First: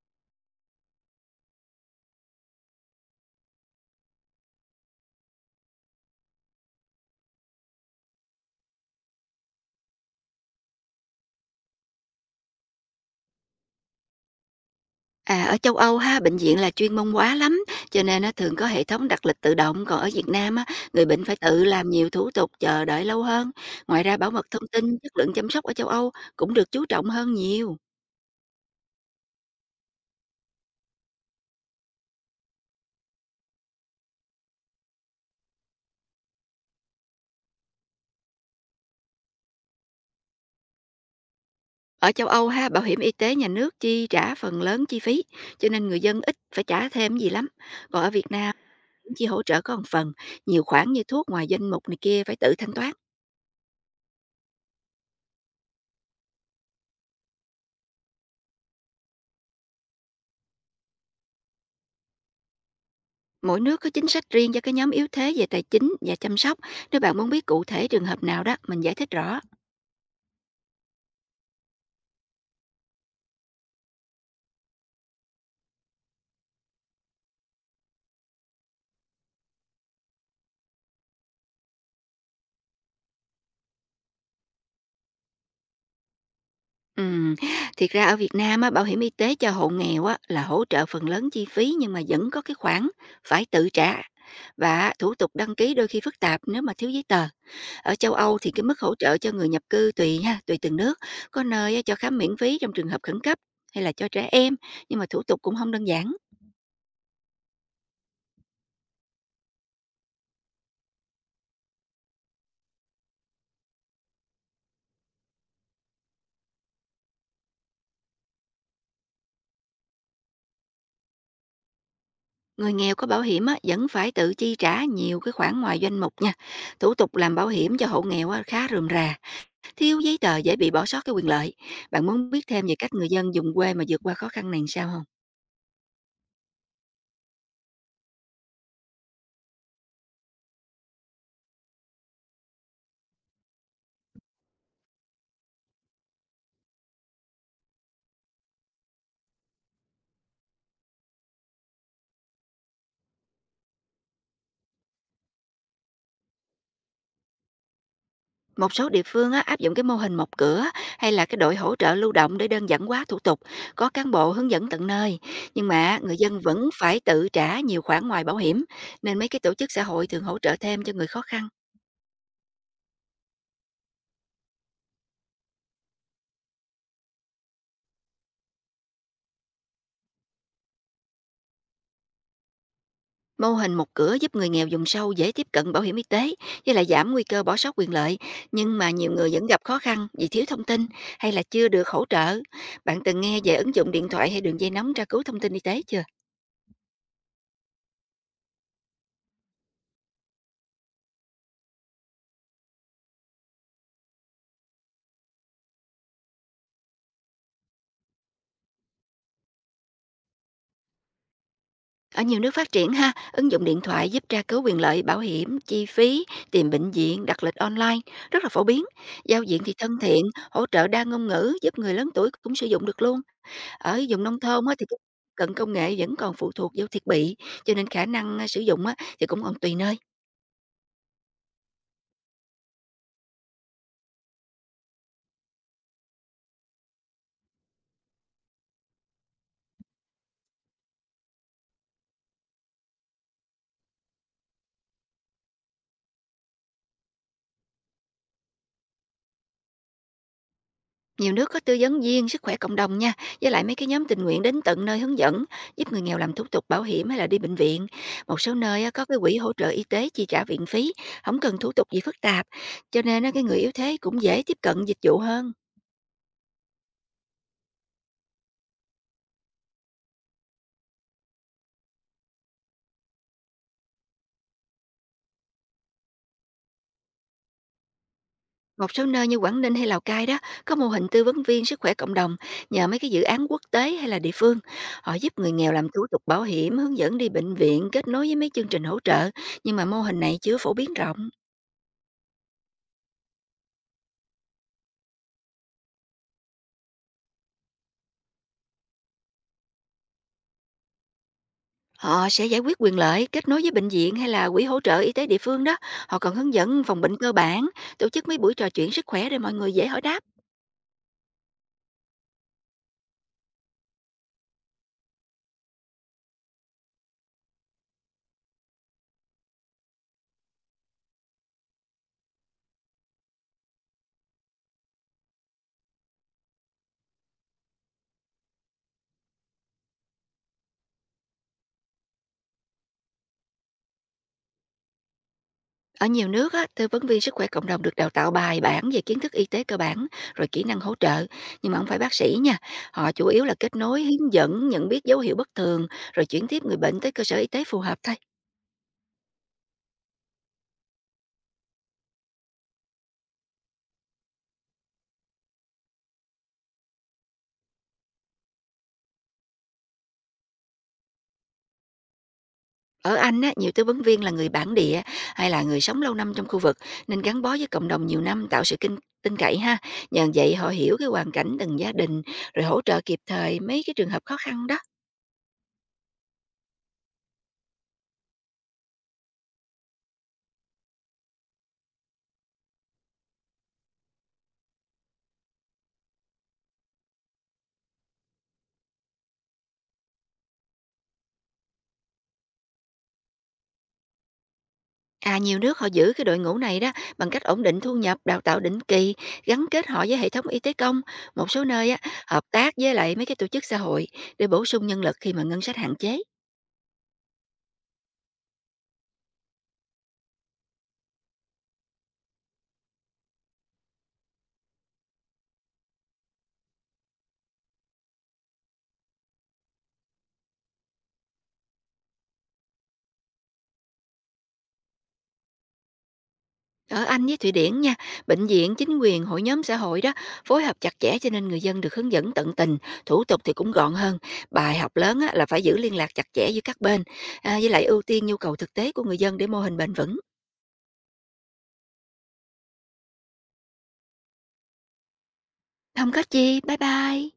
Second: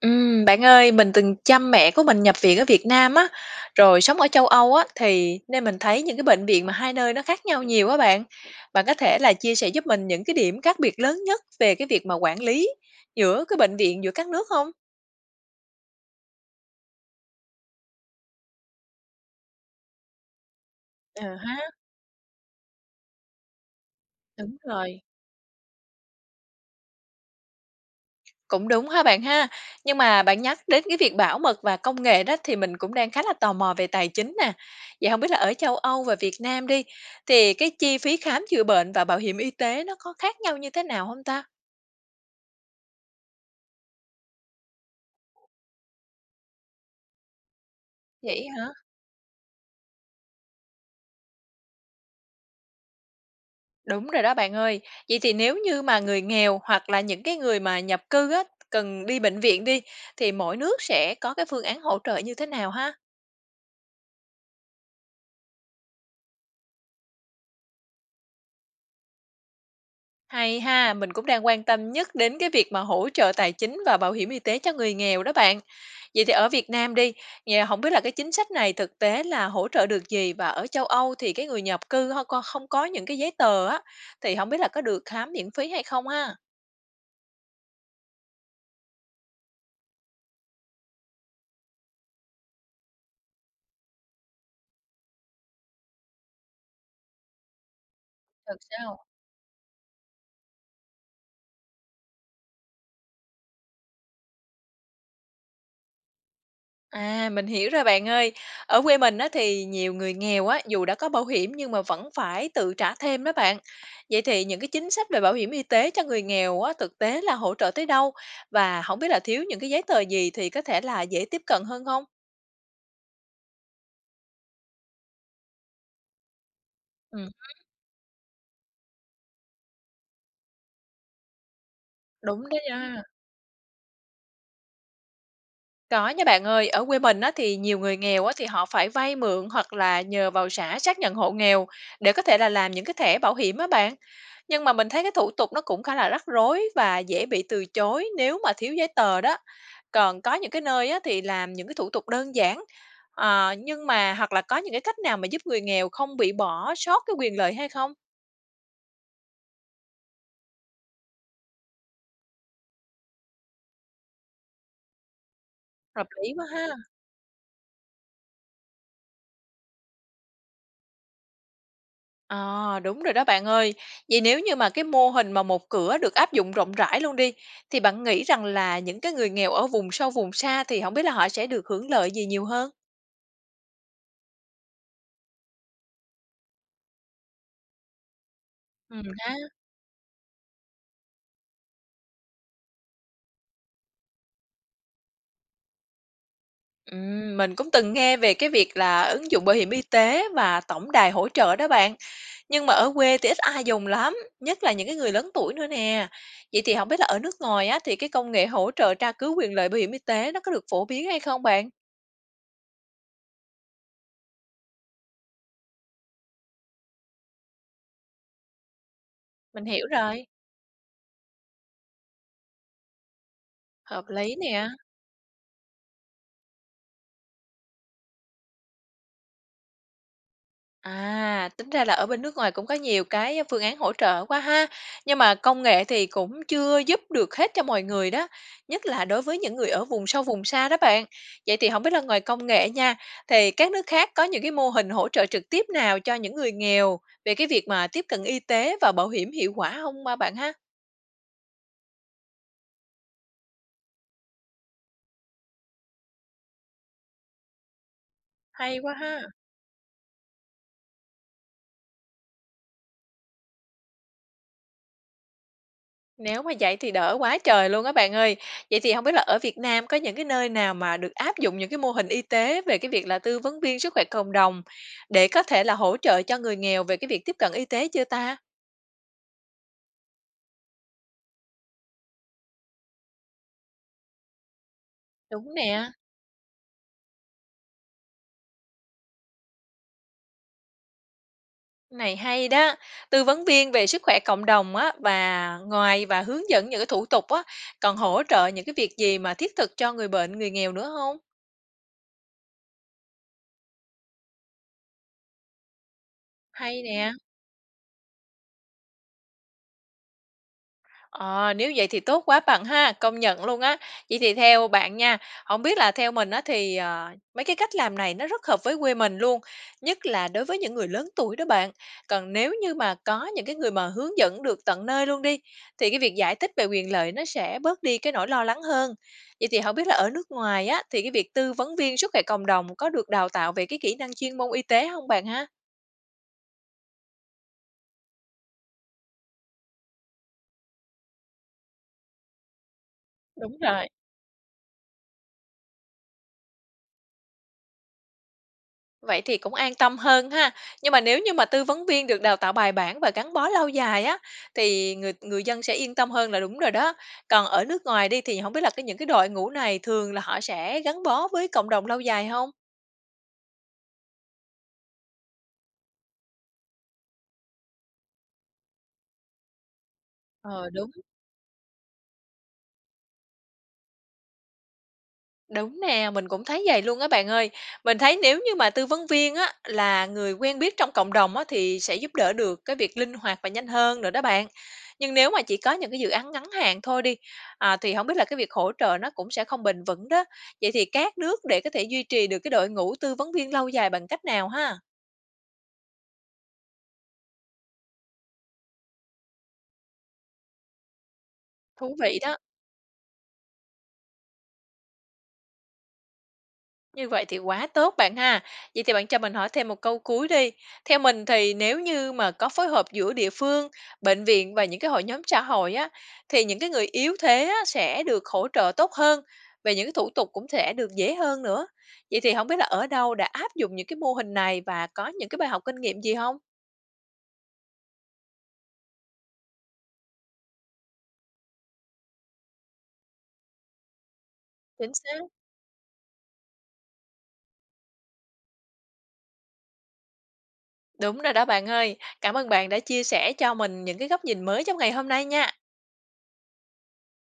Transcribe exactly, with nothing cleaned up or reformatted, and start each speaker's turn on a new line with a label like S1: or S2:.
S1: Ừm, bạn ơi, mình từng chăm mẹ của mình nhập viện ở Việt Nam á, rồi sống ở châu Âu á, thì nên mình thấy những cái bệnh viện mà hai nơi nó khác nhau nhiều á bạn. Bạn có thể là chia sẻ giúp mình những cái điểm khác biệt lớn nhất về cái việc mà quản lý giữa cái bệnh viện giữa các nước không?
S2: À, ở châu Âu ha, bệnh viện là chuyên môn hóa lắm, cho nên nó thường có hệ thống đặt lịch tự động, còn ở Việt Nam á, người bệnh
S1: Ờ
S2: phải
S1: ha,
S2: tự làm nhiều thủ tục, chờ đợi lâu hơn. Ngoài ra bảo mật
S1: đúng
S2: thông tin,
S1: rồi.
S2: chất lượng chăm sóc ở châu Âu cũng được chú trọng hơn nhiều.
S1: Cũng đúng ha bạn ha. Nhưng mà bạn nhắc đến cái việc bảo mật và công nghệ đó thì mình cũng đang khá là tò mò về tài chính nè. Vậy không biết là ở châu Âu và Việt Nam đi, thì cái chi phí khám chữa bệnh và bảo hiểm y tế nó có khác nhau như thế nào không ta?
S2: Ở châu Âu ha, bảo hiểm y tế nhà nước chi trả phần lớn chi phí, cho nên người dân ít phải trả thêm gì lắm. Còn ở Việt
S1: Vậy
S2: Nam
S1: hả?
S2: chỉ hỗ trợ có một phần, nhiều khoản như thuốc ngoài danh mục này kia phải tự thanh toán.
S1: Đúng rồi đó bạn ơi. Vậy thì nếu như mà người nghèo hoặc là những cái người mà nhập cư á, cần đi bệnh viện đi, thì mỗi nước sẽ có cái phương án hỗ trợ như thế nào ha?
S2: Mỗi nước có chính sách riêng cho cái nhóm yếu thế về tài chính và chăm sóc. Nếu bạn muốn biết cụ thể trường hợp nào đó, mình giải thích rõ.
S1: Hay ha, mình cũng đang quan tâm nhất đến cái việc mà hỗ trợ tài chính và bảo hiểm y tế cho người nghèo đó bạn. Vậy thì ở Việt Nam đi, nhà không biết là cái chính sách này thực tế là hỗ trợ được gì, và ở châu Âu thì cái người nhập cư họ co- không có những cái giấy tờ á, thì không biết là có được khám miễn phí hay không ha?
S2: Ừm, Thiệt ra ở Việt Nam á, bảo hiểm y tế cho hộ nghèo á, là hỗ trợ phần lớn chi phí nhưng mà vẫn có cái khoản phải tự trả và thủ tục đăng ký đôi khi phức tạp nếu mà thiếu giấy tờ. Ở châu Âu thì
S1: Thật
S2: cái mức hỗ
S1: sao?
S2: trợ cho người nhập cư tùy ha, tùy từng nước, có nơi á, cho khám miễn phí trong trường hợp khẩn cấp hay là cho trẻ em, nhưng mà thủ tục cũng không đơn giản.
S1: À, mình hiểu rồi bạn ơi. Ở quê mình á, thì nhiều người nghèo á, dù đã có bảo hiểm nhưng mà vẫn phải tự trả thêm đó bạn. Vậy thì những cái chính sách về bảo hiểm y tế cho người nghèo á, thực tế là hỗ trợ tới đâu? Và không biết là thiếu những cái giấy tờ gì thì có thể là dễ tiếp cận hơn không?
S2: Người nghèo có bảo hiểm á, vẫn phải tự chi trả nhiều cái khoản ngoài danh mục nha. Thủ tục
S1: Ừ.
S2: làm bảo hiểm cho hộ nghèo á, khá rườm rà. Thiếu giấy tờ dễ bị bỏ sót cái quyền lợi. Bạn muốn
S1: Đúng
S2: biết
S1: đấy
S2: thêm về cách
S1: nha.
S2: người dân vùng quê mà vượt qua khó khăn này làm sao không?
S1: Có nha bạn ơi, ở quê mình á, thì nhiều người nghèo á, thì họ phải vay mượn hoặc là nhờ vào xã xác nhận hộ nghèo để có thể là làm những cái thẻ bảo hiểm á bạn. Nhưng mà mình thấy cái thủ tục nó cũng khá là rắc rối và dễ bị từ chối nếu mà thiếu giấy tờ đó. Còn có những cái nơi á, thì làm những cái thủ tục đơn giản à, nhưng mà hoặc là có những cái cách nào mà giúp người nghèo không bị bỏ sót cái quyền lợi hay không?
S2: Một số địa phương á, áp dụng cái mô hình một cửa hay là cái đội hỗ trợ lưu động để đơn giản hóa thủ tục, có cán bộ hướng dẫn tận nơi. Nhưng mà
S1: Hợp
S2: người
S1: lý
S2: dân
S1: quá ha.
S2: vẫn phải tự trả nhiều khoản ngoài bảo hiểm, nên mấy cái tổ chức xã hội thường hỗ trợ thêm cho người khó khăn.
S1: À, đúng rồi đó bạn ơi. Vậy nếu như mà cái mô hình mà một cửa được áp dụng rộng rãi luôn đi, thì bạn nghĩ rằng là những cái người nghèo ở vùng sâu vùng xa thì không biết là họ sẽ được hưởng lợi gì nhiều hơn?
S2: Mô hình một cửa giúp người nghèo vùng sâu dễ tiếp cận bảo hiểm y tế với lại giảm nguy cơ bỏ sót quyền lợi, nhưng mà
S1: Ừ
S2: nhiều người
S1: ha.
S2: vẫn gặp khó khăn vì thiếu thông tin hay là chưa được hỗ trợ. Bạn từng nghe về ứng dụng điện thoại hay đường dây nóng tra cứu thông tin y tế chưa?
S1: Ừm, mình cũng từng nghe về cái việc là ứng dụng bảo hiểm y tế và tổng đài hỗ trợ đó bạn. Nhưng mà ở quê thì ít ai dùng lắm, nhất là những cái người lớn tuổi nữa nè. Vậy thì không biết là ở nước ngoài á thì cái công nghệ hỗ trợ tra cứu quyền lợi bảo hiểm y tế nó có được phổ biến hay không bạn?
S2: Ở nhiều nước phát triển ha, ứng dụng điện thoại giúp tra cứu quyền lợi, bảo hiểm, chi phí, tìm bệnh viện, đặt lịch online rất là phổ biến. Giao diện
S1: Mình
S2: thì
S1: hiểu
S2: thân thiện,
S1: rồi,
S2: hỗ trợ đa ngôn ngữ giúp người lớn tuổi cũng sử dụng được luôn. Ở
S1: hợp
S2: vùng
S1: lý
S2: nông thôn
S1: nè.
S2: á thì cái cận công nghệ vẫn còn phụ thuộc vào thiết bị, cho nên khả năng, a, sử dụng á thì cũng còn tùy nơi.
S1: À, tính ra là ở bên nước ngoài cũng có nhiều cái phương án hỗ trợ quá ha. Nhưng mà công nghệ thì cũng chưa giúp được hết cho mọi người đó, nhất là đối với những người ở vùng sâu vùng xa đó bạn. Vậy thì không biết là ngoài công nghệ nha, thì các nước khác có những cái mô hình hỗ trợ trực tiếp nào cho những người nghèo về cái việc mà tiếp cận y tế và bảo hiểm hiệu quả không ba bạn ha?
S2: Nhiều nước có tư vấn viên sức khỏe cộng đồng nha, với lại mấy cái nhóm tình nguyện đến tận nơi hướng dẫn, giúp người nghèo làm thủ tục bảo hiểm hay là đi bệnh viện. Một số
S1: Hay
S2: nơi á
S1: quá
S2: có cái
S1: ha.
S2: quỹ hỗ trợ y tế chi trả viện phí, không cần thủ tục gì phức tạp, cho nên á cái người yếu thế cũng dễ tiếp cận dịch vụ hơn.
S1: Nếu mà vậy thì đỡ quá trời luôn á bạn ơi. Vậy thì không biết là ở Việt Nam có những cái nơi nào mà được áp dụng những cái mô hình y tế về cái việc là tư vấn viên sức khỏe cộng đồng để có thể là hỗ trợ cho người nghèo về cái việc tiếp cận y tế chưa ta?
S2: Một số nơi như Quảng Ninh hay Lào Cai đó có mô hình tư vấn viên sức khỏe cộng đồng nhờ mấy cái dự án quốc tế hay là địa phương. Họ giúp người
S1: Đúng
S2: nghèo làm
S1: nè,
S2: thủ tục bảo hiểm, hướng dẫn đi bệnh viện, kết nối với mấy chương trình hỗ trợ. Nhưng mà mô hình này chưa phổ biến rộng.
S1: này hay đó. Tư vấn viên về sức khỏe cộng đồng á, và ngoài và hướng dẫn những cái thủ tục á, còn hỗ trợ những cái việc gì mà thiết thực cho người bệnh, người nghèo nữa không?
S2: Họ sẽ giải quyết quyền lợi, kết nối với bệnh viện hay là quỹ hỗ trợ y tế địa phương đó. Họ còn hướng
S1: Hay
S2: dẫn phòng
S1: nè.
S2: bệnh cơ bản, tổ chức mấy buổi trò chuyện sức khỏe để mọi người dễ hỏi đáp.
S1: Ờ, nếu vậy thì tốt quá bạn ha, công nhận luôn á. Vậy thì theo bạn nha, không biết là theo mình á thì, ờ, mấy cái cách làm này nó rất hợp với quê mình luôn, nhất là đối với những người lớn tuổi đó bạn. Còn nếu như mà có những cái người mà hướng dẫn được tận nơi luôn đi, thì cái việc giải thích về quyền lợi nó sẽ bớt đi cái nỗi lo lắng hơn. Vậy thì không biết là ở nước ngoài á, thì cái việc tư vấn viên sức khỏe cộng đồng có được đào tạo về cái kỹ năng chuyên môn y tế không bạn ha?
S2: Ở nhiều nước á, tư vấn viên sức khỏe cộng đồng được đào tạo bài bản về kiến thức y tế cơ bản rồi kỹ năng hỗ trợ, nhưng mà không phải bác sĩ nha. Họ chủ yếu là
S1: Đúng
S2: kết
S1: rồi.
S2: nối, hướng dẫn, nhận biết dấu hiệu bất thường rồi chuyển tiếp người bệnh tới cơ sở y tế phù hợp thôi.
S1: Vậy thì cũng an tâm hơn ha. Nhưng mà nếu như mà tư vấn viên được đào tạo bài bản và gắn bó lâu dài á, thì người người dân sẽ yên tâm hơn là đúng rồi đó. Còn ở nước ngoài đi thì không biết là cái những cái đội ngũ này thường là họ sẽ gắn bó với cộng đồng lâu dài không?
S2: Ở Anh á, nhiều tư vấn viên là người bản địa hay là người sống lâu năm trong khu vực nên gắn bó với cộng đồng nhiều năm tạo sự kinh tin cậy ha. Nhờ vậy họ
S1: Ờ, đúng.
S2: hiểu cái hoàn cảnh từng gia đình rồi hỗ trợ kịp thời mấy cái trường hợp khó khăn đó.
S1: Đúng nè, mình cũng thấy vậy luôn á bạn ơi. Mình thấy nếu như mà tư vấn viên á là người quen biết trong cộng đồng á, thì sẽ giúp đỡ được cái việc linh hoạt và nhanh hơn nữa đó bạn. Nhưng nếu mà chỉ có những cái dự án ngắn hạn thôi đi à, thì không biết là cái việc hỗ trợ nó cũng sẽ không bền vững đó. Vậy thì các nước để có thể duy trì được cái đội ngũ tư vấn viên lâu dài bằng cách nào ha?
S2: À, nhiều nước họ giữ cái đội ngũ này đó bằng cách ổn định thu nhập, đào tạo định kỳ, gắn kết họ với hệ thống y tế công. Một số nơi
S1: Thú
S2: á,
S1: vị đó.
S2: hợp tác với lại mấy cái tổ chức xã hội để bổ sung nhân lực khi mà ngân sách hạn chế.
S1: Như vậy thì quá tốt bạn ha. Vậy thì bạn cho mình hỏi thêm một câu cuối đi. Theo mình thì nếu như mà có phối hợp giữa địa phương, bệnh viện và những cái hội nhóm xã hội á, thì những cái người yếu thế á, sẽ được hỗ trợ tốt hơn, và những cái thủ tục cũng sẽ được dễ hơn nữa. Vậy thì không biết là ở đâu đã áp dụng những cái mô hình này và có những cái bài học kinh nghiệm gì không?
S2: Ở Anh với Thụy Điển nha, bệnh viện, chính quyền, hội nhóm xã hội đó phối hợp chặt chẽ cho nên người dân được hướng dẫn tận tình, thủ tục thì cũng gọn hơn. Bài
S1: Chính
S2: học lớn
S1: xác.
S2: á, là phải giữ liên lạc chặt chẽ giữa các bên, à, với lại ưu tiên nhu cầu thực tế của người dân để mô hình bền vững.
S1: Đúng rồi đó bạn ơi. Cảm ơn bạn đã chia sẻ cho mình những cái góc nhìn mới trong ngày hôm nay nha.
S2: Không có chi, bye bye.